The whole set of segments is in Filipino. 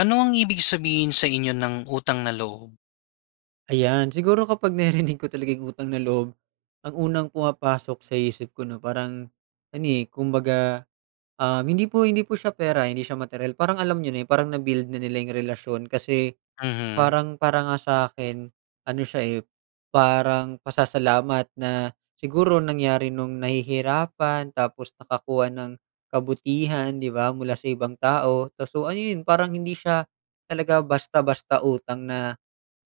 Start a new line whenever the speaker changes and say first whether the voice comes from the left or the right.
left: Ano ang ibig sabihin sa inyo ng utang na loob?
right: Ayan siguro kapag naririnig ko talaga yung utang na loob ang unang pumapasok sa isip ko na parang ano, eh, kumbaga, ah, hindi po, hindi po siya pera, hindi siya materyal parang alam niyo na yung parang na-build na nila yung relasyon kasi
left: Mhm.
right: parang para nga sa akin ano siya, eh, parang pasasalamat na siguro nangyari nung nahihirapan tapos nakakuha ng kabutihan, 'di ba, mula sa ibang tao kaso ayon parang hindi siya talaga basta-basta utang na,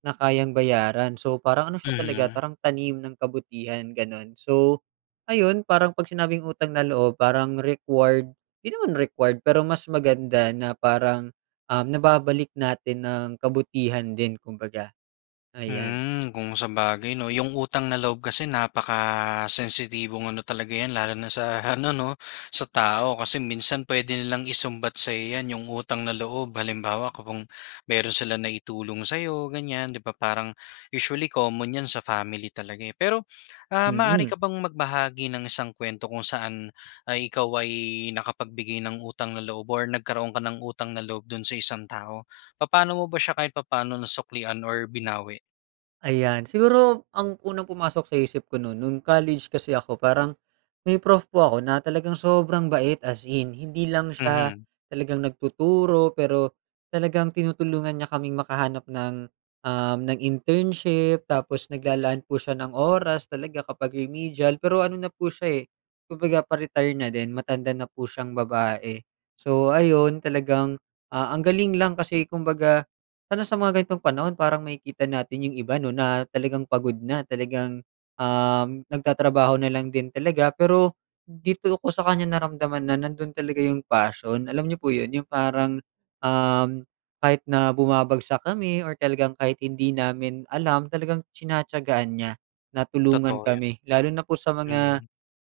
right: na kayang bayaran. So, parang ano siya talaga
left: Mhm.
right: parang tanim ng kabutihan ganon, so ayun parang pag sinabing utang na loob parang required di naman required pero mas maganda na parang, um, nababalik natin ng kabutihan din kumbaga, ayan.
left: Hmm, kung sabagay 'no? Yung utang na loob kasi napakasensitibong ano talaga 'yan lalo na sa ano 'no sa tao kasi minsan puwede nilang isumbat sa'yo 'yan, yung utang na loob. Halimbawa kung mayro'n sila naitulong sa 'yo ganyan 'di ba parang usually common 'yan sa family talaga, eh. Pero, ah, maaari
right: Mhm.
left: ka bang magbahagi ng isang kuwento kung saan ay ikaw ay nakapagbigay ng utang na loob or nagkaroon ka ng utang na loob do'n sa isang tao. Papaano mo ba siya kahit papaano nasuklian or binawi?
right: Ayan. Siguro ang unang pumasok sa isip ko no'n nung college kasi ako parang, may prof po ako na talagang sobrang bait, as in. Hindi lang siya
left: Mhm.
right: talagang nagtuturo pero talagang tinutulungan niya kaming makahanap ng, uhm, ng internship. Tapos, naglalaan po siya ng oras talaga kapag remedial. Pero ano na po siya, eh, kumbaga pa-retire na din. Matanda na po siyang babae. So ayun, talagang, ah, ang galing lang kasi kumbaga lalo na sa mga ganitong panahon parang makikita natin 'yung iba, 'no, na talagang pagod na talagang, uhm, nagtatrabaho na lang din talaga. Pero dito ko sa kanya naramdaman na nando'n talaga 'yung passion. Alam n'yo po yon, 'yung parang, uhm, kahit na bumabagsak kami or talagang kahit hindi namin alam, talagang tinatiyagaan niya na tulungan
left: Totoo yan.
right: kami, lalo na po sa mga,
left: Mm.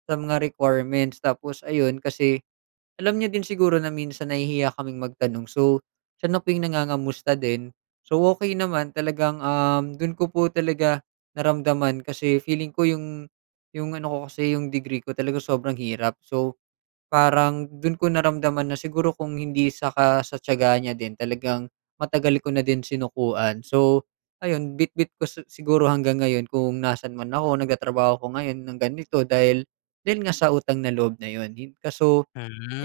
right: sa mga requirements. Tapos ayun kasi, alam niya din siguro na minsan nahihiya kaming magtanong so, siya na po 'yung nangangamusta din. So, okey naman talagang, uhm, do'n ko po talaga naramdaman kasi feeling ko 'yung 'yung ano ko kasi 'yung degree ko talaga sobrang hirap. So, parang do'n ko naramdaman na siguro kung hindi saka sa tiyaga niya din, talagang matagal ko na din sinukuan. So, ayun bitbit ko si siguro hanggang ngayon kung nasaan man ako. Nagtatrabaho ako ngayon ng ganito dahil dahil nga sa utang na loob na yon. Hin kaso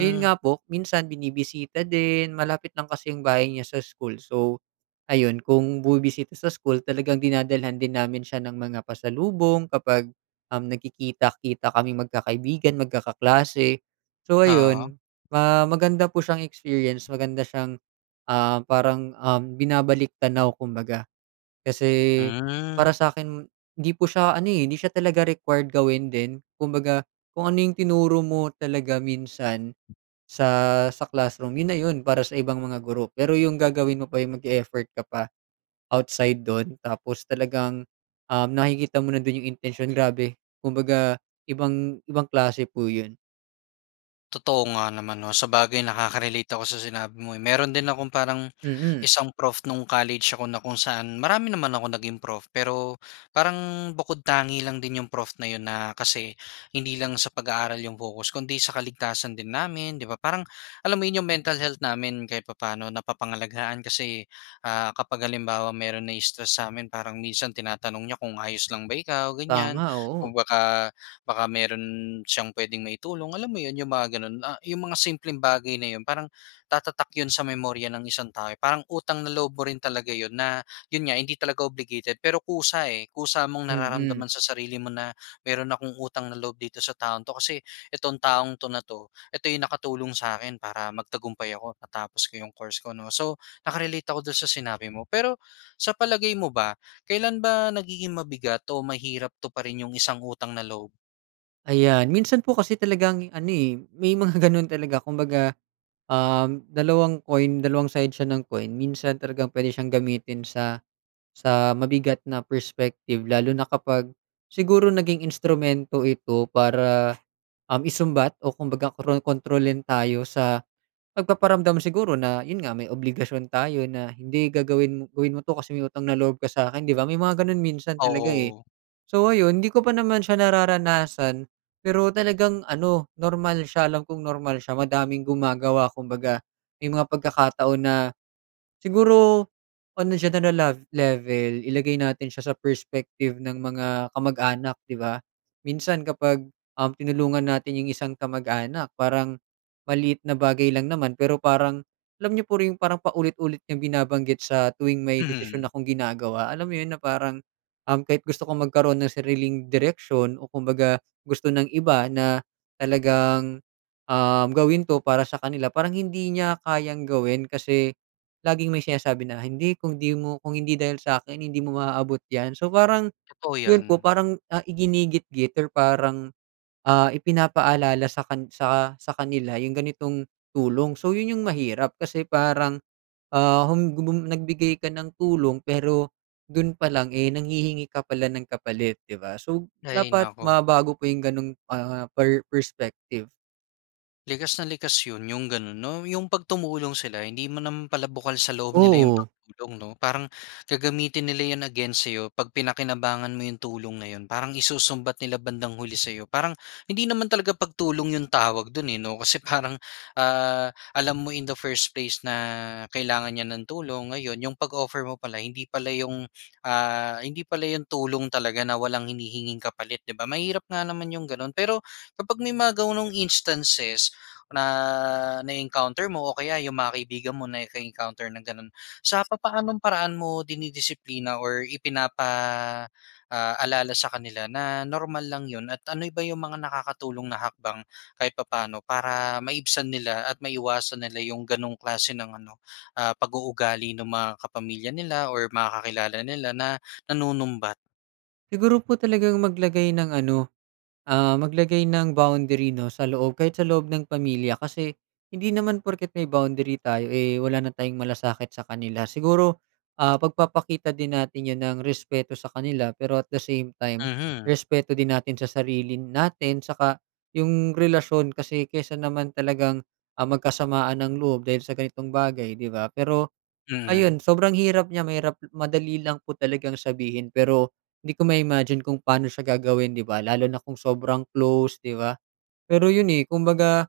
right: ayun nga po minsan binibisita din. Malapit lang kasi yung bahay niya sa school so, ayun kung bumibisita sa school, talagang dinadalhan din namin siya ng mga pasalubong kapag, uhm, nagkikita-kita kaming magkakaibigan, magkakaklase. So
left: Oo.
right: ayun, ah, maganda po siyang experience. Maganda siyang, ah, parang, uhm, binabalik-tanaw kumbaga. Kasi
left: Hmm.
right: para sa'kin, hindi po siya ano, eh, hindi siya talaga required gawin din. Kumbaga kung ano 'yung tinuro mo talaga minsan sa sa classroom, yon na yon para sa ibang mga guro. Pero 'yung gagawin mo pa 'yung mag-e-effort ka pa outside do'n tapos talagang, uhm, nakikita mo na din 'yung intensyon. Grabe! Kumbaga ibang ibang klase po 'yon.
left: Totoo nga naman 'no, sabagay nakaka-relate ako sa sinabi mo, eh. Mayro'n din akong parang
right: Mm.
left: isang prof nung college ako na kung saan marami naman akong naging prof, pero parang bukod tangi lang din yung prof na 'yon na kasi hindi lang sa pag-aaral yung focus kundi sa kaligtasan din namin 'di ba? Parang alam mo yung mental health namin kahit papa'no napapangalagaan kasi, ah, kapag halimbawa mayro'n na-i-stress sa'min parang minsan tinatanong niya kung, "ayos lang ba ikaw" ganyan,
right: Tama, oo.
left: kung baka baka mayro'n siyang puwedeng maitulong, alam mo 'yon? Yung mga gano'n, ah, yung mga simpleng bagay na 'yon parang tatatak 'yon sa memorya ng isang tao, eh, parang utang na loob mo rin talaga 'yon na, 'yon nga hindi talaga obligated pero kusa, eh, kusa mong
right: Mm.
left: nararamdaman sa sarili mo na mayro'n akong utang na loob dito sa taong 'to kasi itong taong 'to na 'to, ito yung nakatulong sa'kin para magtagumpay ako, matapos ko yung course ko 'no. So, naka-relate ako do'n sa sinabi mo, pero sa palagay mo ba kailan ba nagiging mabigat o mahirap tuparin yung isang utang na loob?
right: Ayan, minsan po kasi talagang ano, eh, may mga ganon talaga kumbaga, uhm, dalawang coin, dalawang side siya ng coin minsan talagang puwede siyang gamitin sa sa mabigat na perspective lalo na kapag siguro naging instrumento ito para, uhm, isumbat o kumbaga kron kontrolin tayo sa pagpaparamdam siguro na, yon nga may obligasyon tayo na hindi gagawin mo gawin mo 'to kasi may utang na loob ka sa'kin 'di ba? May mga gano'n minsan talaga, eh.
left: Oo.
right: So ayun, hindi ko pa naman siya nararanasan pero talagang ano normal siya, alam kung normal siya, madaming gumagawa kumbaga may mga pagkakataon na, siguro ano siya nalalag level ilagay natin siya sa perspective ng mga kamag-anak 'di ba, minsan kapag, uhm, tinulungan natin yung isang kamag-anak parang maliit na bagay lang naman pero parang alam n'yo po yon parang paulit-ulit niyang binabanggit sa tuwing may desisyon
left: Mhm.
right: akong ginagawa. Alam mo yon na parang, uhm, kahit gusto kong magkaro'n ng sariling direksyon o kumbaga gusto ng iba na talagang, uhm, gawin 'to para sa kanila parang hindi niya kayang gawin kasi laging may sinasabi na, "hindi kung di mo kung hindi dahil sa'kin hindi mo maaabot 'yan", so parang,
left: Totoo
right: yon po
left: 'yan.
right: parang, ah, iginigitgit or parang, ah, ipinapaalala sa kan sa sa kanila yung ganitong tulong. So, yon yung mahirap kasi parang, ah, hum gubum nagbigay ka ng tulong pero do'n pa lang, eh, nanghihingi ka pala ng kapalit 'di ba, so,
left: Hay
right: dapat
left: naku.
right: mabago po yung ganong, ah, per perspective.
left: Likas na likas 'yon, 'yong gano'n 'no? 'Yong 'pag tumulong sila hindi mo naman pala bukal sa loob nila 'yong
right: Oo.
left: pagtulong, 'no? Parang gagamitin nila 'yon against sa'yo 'pag pinakinabangan mo 'yong tulong na 'yon. Parang isusumbat nila bandang huli sa'yo. Parang hindi naman talaga pagtulong 'yong tawag do'n eh, 'no? Kasi parang, ah, alam mo in the first place na kailangan niya ng tulong, ngayon 'yong pag-offer mo pala, hindi pala 'yong ah, hindi pala 'yon tulong talaga na walang hinihinging kapalit, 'di ba? Mahirap nga naman 'yong gano'n. Pero kapag may mga gano'ng instances na na-encounter mo o kaya 'yong mga kaibigan mo naka-encounter ng gano'n, sa papaanong paraan mo dinidisiplina or ipinapa, ah, alala sa kanila na normal lang 'yon? At ano ba 'yong mga nakakatulong na hakbang kahit papano para maibsan nila at maiwasan nila 'yong gano'ng klase ng ano, ah, pag-uugali ng mga kapamilya nila or mga kakilala nila na nanunumbat?
right: Siguro po talagang maglagay ng ano, ah, maglagay ng boundary 'no, sa loob kahit sa loob ng pamilya. Kasi hindi naman porket may boundary tayo eh, wala na tayong malasakit sa kanila. Siguro, ah, pagpapakita din natin 'yon ng respeto sa kanila pero at the same time,
left: Mhm.
right: respeto din natin sa sarili natin. Tsaka 'yong relasyon kasi kaysa naman talagang, ah, magkasamaan ng loob dahil sa ganitong bagay, 'di ba? Pero ayan
left: Mm.
right: sobrang hirap niya mahirap madali lang po talagang sabihin pero hindi ko ma-imagine kung pa'no siya gagawin, 'di ba, lalo na kung sobrang close, 'di ba? Pero 'yon eh, kumbaga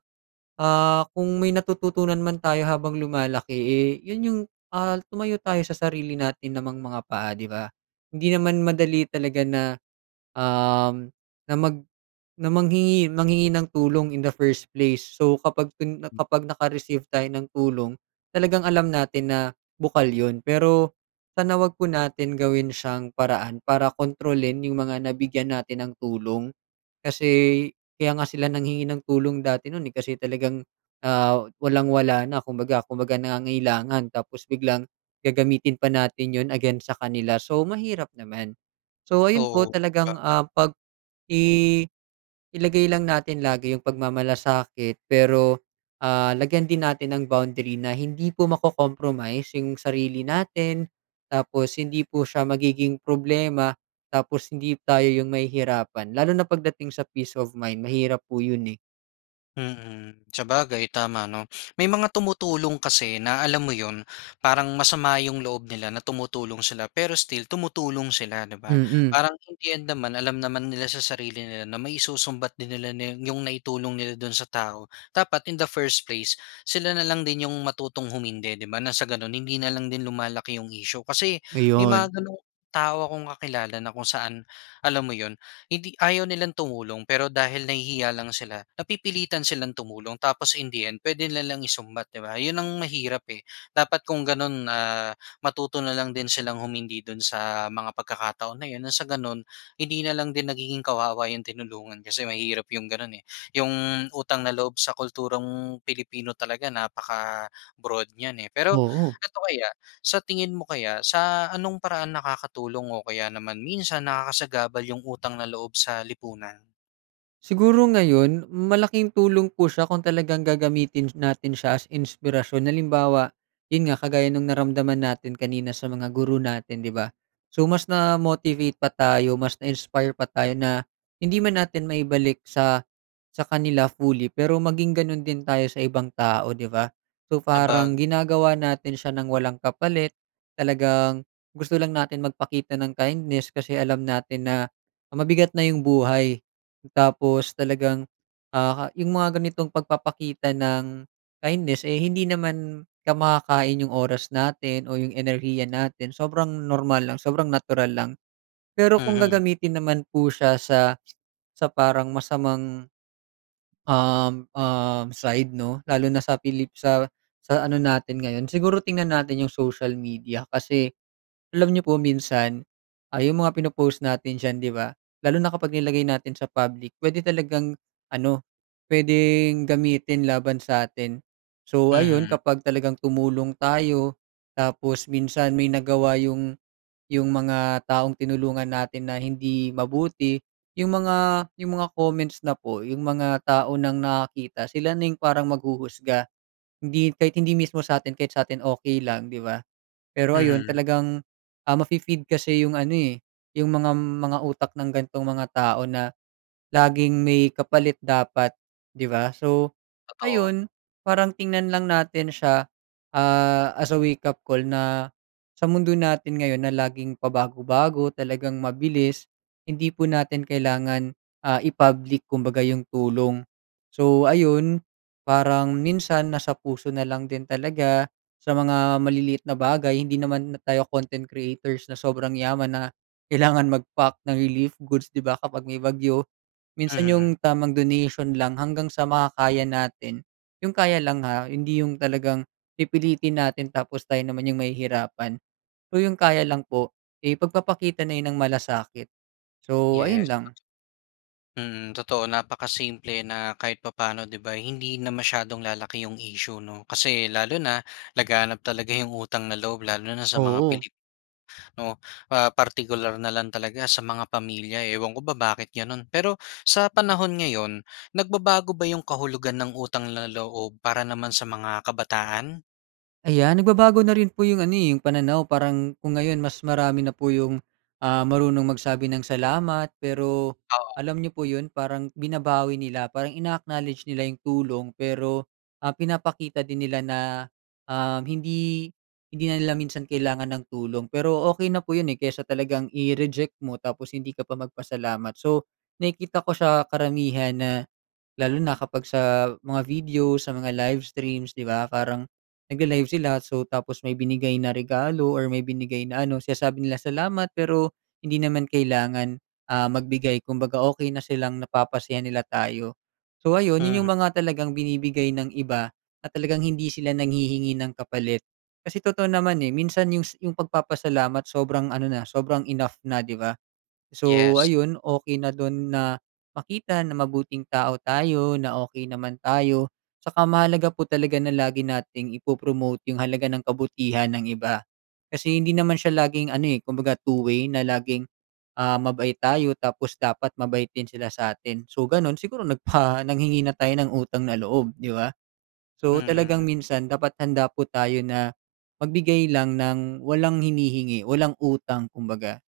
right: ah, kung may natututunan man tayo habang lumalaki eh, 'yon 'yong ah, tumayo tayo sa sarili natin namang mga paa, 'di ba? Hindi naman madali talaga na, um, na mag na manghingi manghingi ng tulong in the first place. So kapag ken kapag naka-receive tayo ng tulong, talagang alam natin na bukal 'yon. Pero sana huwag po natin gawin siyang paraan para kontrolin 'yong mga nabigyan natin ng tulong. Kasi kaya nga sila nanghingi ng tulong dati no'n eh, kasi talagang ah, walang-wala na kumbaga kumbaga nangangailangan, tapos biglang gagamitin pa natin 'yon against sa kanila, so mahirap naman. So ayun po
left: Oo. Ba?
right: talagang, ah, pag-i ilagay lang natin lagi 'yong pagmamalasakit pero, ah, lagyan din natin ng boundary na hindi po mako-compromise 'yong sarili natin. Tapos hindi po siya magiging problema, tapos hindi tayo 'yong mahihirapan. Lalo na pagdating sa peace of mind. Mahirap po 'yon eh.
left: Mhm, sabagay tama 'no. May mga tumutulong kasi na alam mo 'yon, parang masama 'yong loob nila na tumutulong sila pero still tumutulong sila, 'di ba?
right: Mm.
left: Parang in the end naman alam naman nila sa sarili nila na may isusumbat din nila na 'yong naitulong nila do'n sa tao. Dapat in the first place sila na lang din 'yong matutong humindi, 'di ba, ng sa gano'n hindi na lang din lumalaki 'yong issue. Kasi may
right: Ayun.
left: mga gano'ng tao akong kakilala na kung saan alam mo 'yon, hindi ayaw nilang tumulong pero dahil nahihiya lang sila, napipilitan silang tumulong tapos in the end puwede nilang isumbat 'di ba. 'Yon ang mahirap eh, dapat kung gano'n ah, matuto na lang din silang humindi do'n sa mga pagkakataon na 'yon ng sa gano'n hindi na lang din nagiging kawawa 'yong tinulungan. Kasi mahirap 'yong gano'n eh. 'Yong utang na loob sa kulturang Pilipino talaga napaka-broad niyan, eh. Pero
right: Oo.
left: eto kaya, sa tingin mo kaya, sa ano'ng paraan nakakatulong o kaya naman minsan nakakasagabal 'yong utang na loob sa lipunan?
right: Siguro ngayon malaking tulong po siya kung talagang gagamitin sh natin siya as inspirasyon. Halimbawa, 'yon nga kagaya no'ng naramdaman natin kanina sa mga guro natin 'di ba? So, mas na-motivate pa tayo mas na-inspire pa tayo na hindi man natin maibalik sa, sa kanila fully pero maging gano'n din tayo sa ibang tao, 'di ba? So parang
left: Sabagay.
right: ginagawa natin siya nang walang kapalit. Talagang gusto lang natin magpakita ng kindness, kasi alam natin na mabigat na 'yong buhay. Tapos talagang ah, 'yong mga ganitong pagpapakita ng kindness eh, hindi naman ka makakain 'yong oras natin o 'yong enerhiya natin sobrang normal lang sobrang natural lang. Pero kung
left: Mhm.
right: gagamitin naman po siya sa, sa parang masamang Uhm, uhm, side 'no lalo na sa Pilip sa, sa ano natin ngayon siguro tingnan natin 'yong social media. Kasi, alam niyo po minsan ay 'yong mga pino-post natin diyan, 'di ba, lalo na kapag nilagay natin sa public puwede talagang ano, puwedeng gamitin laban sa atin. So ayun
left: Mhm.
right: kapag talagang tumulong tayo, tapos minsan may nagawa 'yong 'yong mga taong tinulungan natin na hindi mabuti 'yong mga 'yong mga comments na po, 'yong mga tao nang nakakita sila na 'yong parang maghuhusga. Hindi kahit hindi mismo sa'tin kahit sa atin okey lang 'di ba. Pero ayon
left: Mhm.
right: talagang ah, mafe-feed kasi 'yong ano eh, 'yong mgam mga utak ng gantong mga tao na laging may kapalit dapat 'di ba? So
left: Totoo.
right: ayun parang tingnan lang natin siya ah as a wake-up call na, sa mundo natin ngayon na laging pabago-bago talagang mabilis. Hindi po natin kailangan ah, i-public kumbaga 'yong tulong. So, ayun parang minsan nasa puso na lang din talaga, sa mga maliliit na bagay hindi naman tayo content creators na sobrang yaman na kailangan mag-pack ng relief goods, 'di ba kapag may bagyo. Minsan
left: Mhm.
right: 'yong tamang donation lang hanggang sa makakaya natin. 'Yong kaya lang ha, hindi 'yong talagang pipilitin natin, tapos tayo naman 'yong mahihirapan, o 'yong kaya lang po, eh, pagpapakita na 'yon ng malasakit. So, ayun
left: Yes.
right: lang.
left: Mhm, totoo napakasimple na kahit papaano 'di ba hindi na masyadong lalaki 'yong issue, 'no. Kasi lalo na laganap talaga 'yong utang na loob lalo na sa mga
right: Oo.
left: Pilipino. Ah, partikular na lang talaga sa mga pamilya, ewan ko ba bakit gano'n? Pero sa panahon ngayon, nagbabago ba 'yong kahulugan ng utang na loob para naman sa mga kabataan?
right: Ayan nagbabago na rin po yung ano, eh, yung pananaw. Parang kung ngayon mas marami na po yung, ah, marunong magsabi ng salamat. Pero
left: Oo.
right: alam niyo po 'yon, parang binabawi nila. Parang ina-acknowledge nila yung tulong, pero, ah, pinapakita din nila na, um, hindi, hindi na nila minsan kailangan ng tulong. Pero okey na po 'yon, eh, kaysa talagang i-reject mo tapos hindi ka pa magpasalamat. So, nakikita ko siya karamihan na lalo na kapag sa mga video, sa mga live streams, 'di ba? Parang nagla-live sila, so tapos may binigay na regalo, or may binigay na ano. Sinasabi nila salamat, pero hindi naman kailangan, ah, magbigay kumbaga okey na silang napapasaya nila tayo. So, ayun, 'yon,
left: Hmm.
right: yung mga talagang binibigay ng iba na talagang hindi sila nanghihingi ng kapalit. Kasi totoo naman, eh, minsan yung sa yung pagpapasalamat sobrang ano na, sobrang enough na, 'di ba? So
left: Yes.
right: ayun, okey na do'n na makita na mabuting tao tayo na okey naman tayo. Tsaka mahalaga po talaga na lagi nating ipo-promote yung halaga ng kabutihan ng iba kasi hindi naman siya laging ano, eh, kumbaga two-way na laging, ah, mabait tayo tapos dapat mabait din sila sa'tin. So gano'n, siguro nagpa nanghingi na tayo ng utang na loob, 'di ba? So, talagang
left: Mhm.
right: minsan dapat handa po tayo na magbigay lang ng walang hinihingi, walang utang, kumbaga.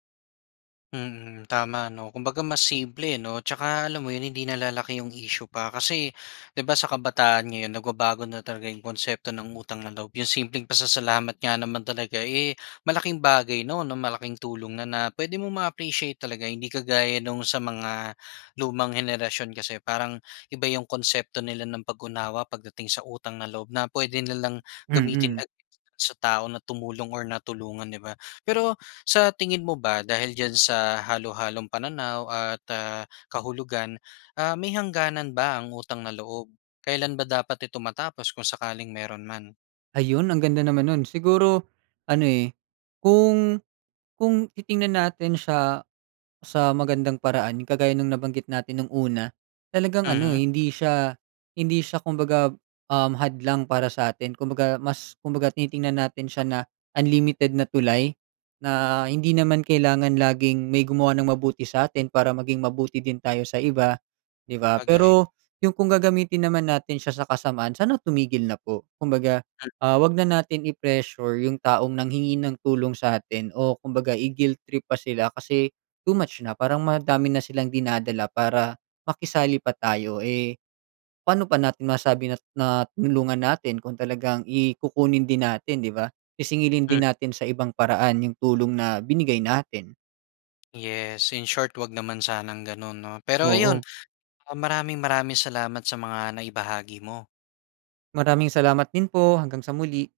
left: Mm, tama, 'no, kumbaga mas simple ano, 'tsaka alam mo 'yon hindi na lalaki yung issue pa kasi, 'di ba, sa kabataan ngayon nagbabago na talaga yung konsepto ng utang na loob yung simpleng pasasalamat nga naman talaga, eh, malaking bagay, 'no, na malaking tulong na na puwede mong ma-appreciate talaga. Hindi kagaya nung sa mga lumang henerasyon kasi parang iba yung konsepto nila ng pag-unawa pagdating sa utang na loob na puwede nilang gamitin
right: Mm.
left: ag sa tao na tumulong or natulungan, di ba? Pero sa tingin mo ba dahil diyan sa halo-halong pananaw at, ah, kahulugan, ah, may hangganan ba ang utang na loob? Kailan ba dapat ito matapos kung sakaling mayro'n man?
right: Ayun ang ganda naman no'n siguro ano, eh, kung kung titingnan natin siya sa magandang paraan yung kagaya ng nabanggit natin nung una, talagang ano
left: Mhm.
right: hindi siya, hindi siya kumbaga, uhm, hadlang para sa atin kumbaga mas kumbaga titingnan natin siya na unlimited na tulay na hindi naman kailangan laging may gumawa ng mabuti sa atin para maging mabuti din tayo sa iba, 'di ba?
left: Sabagay.
right: Pero yung kung gagamitin naman natin siya sa kasamaan sana tumigil na po. Kumbaga,
left: Hmm.
right: ah, huwag na natin i-pressure yung taong nanghingi ng tulong sa atin o kumbaga i-guilt trip pa sila kasi too much na parang madami na silang dinadala para makisali pa tayo, eh, paano pa natin masasabi na na tinulungan natin kung talagang i kukunin din natin, 'di ba? Sisingilin
left: Hmm.
right: din natin sa ibang paraan yung tulong na binigay natin.
left: Yes, in short huwag naman sanang gano'n, 'no? Pero ayun,
right: Oo.
left: maraming maraming salamat sa mga nai-bahagi mo.
right: Maraming salamat din po, hanggang sa muli.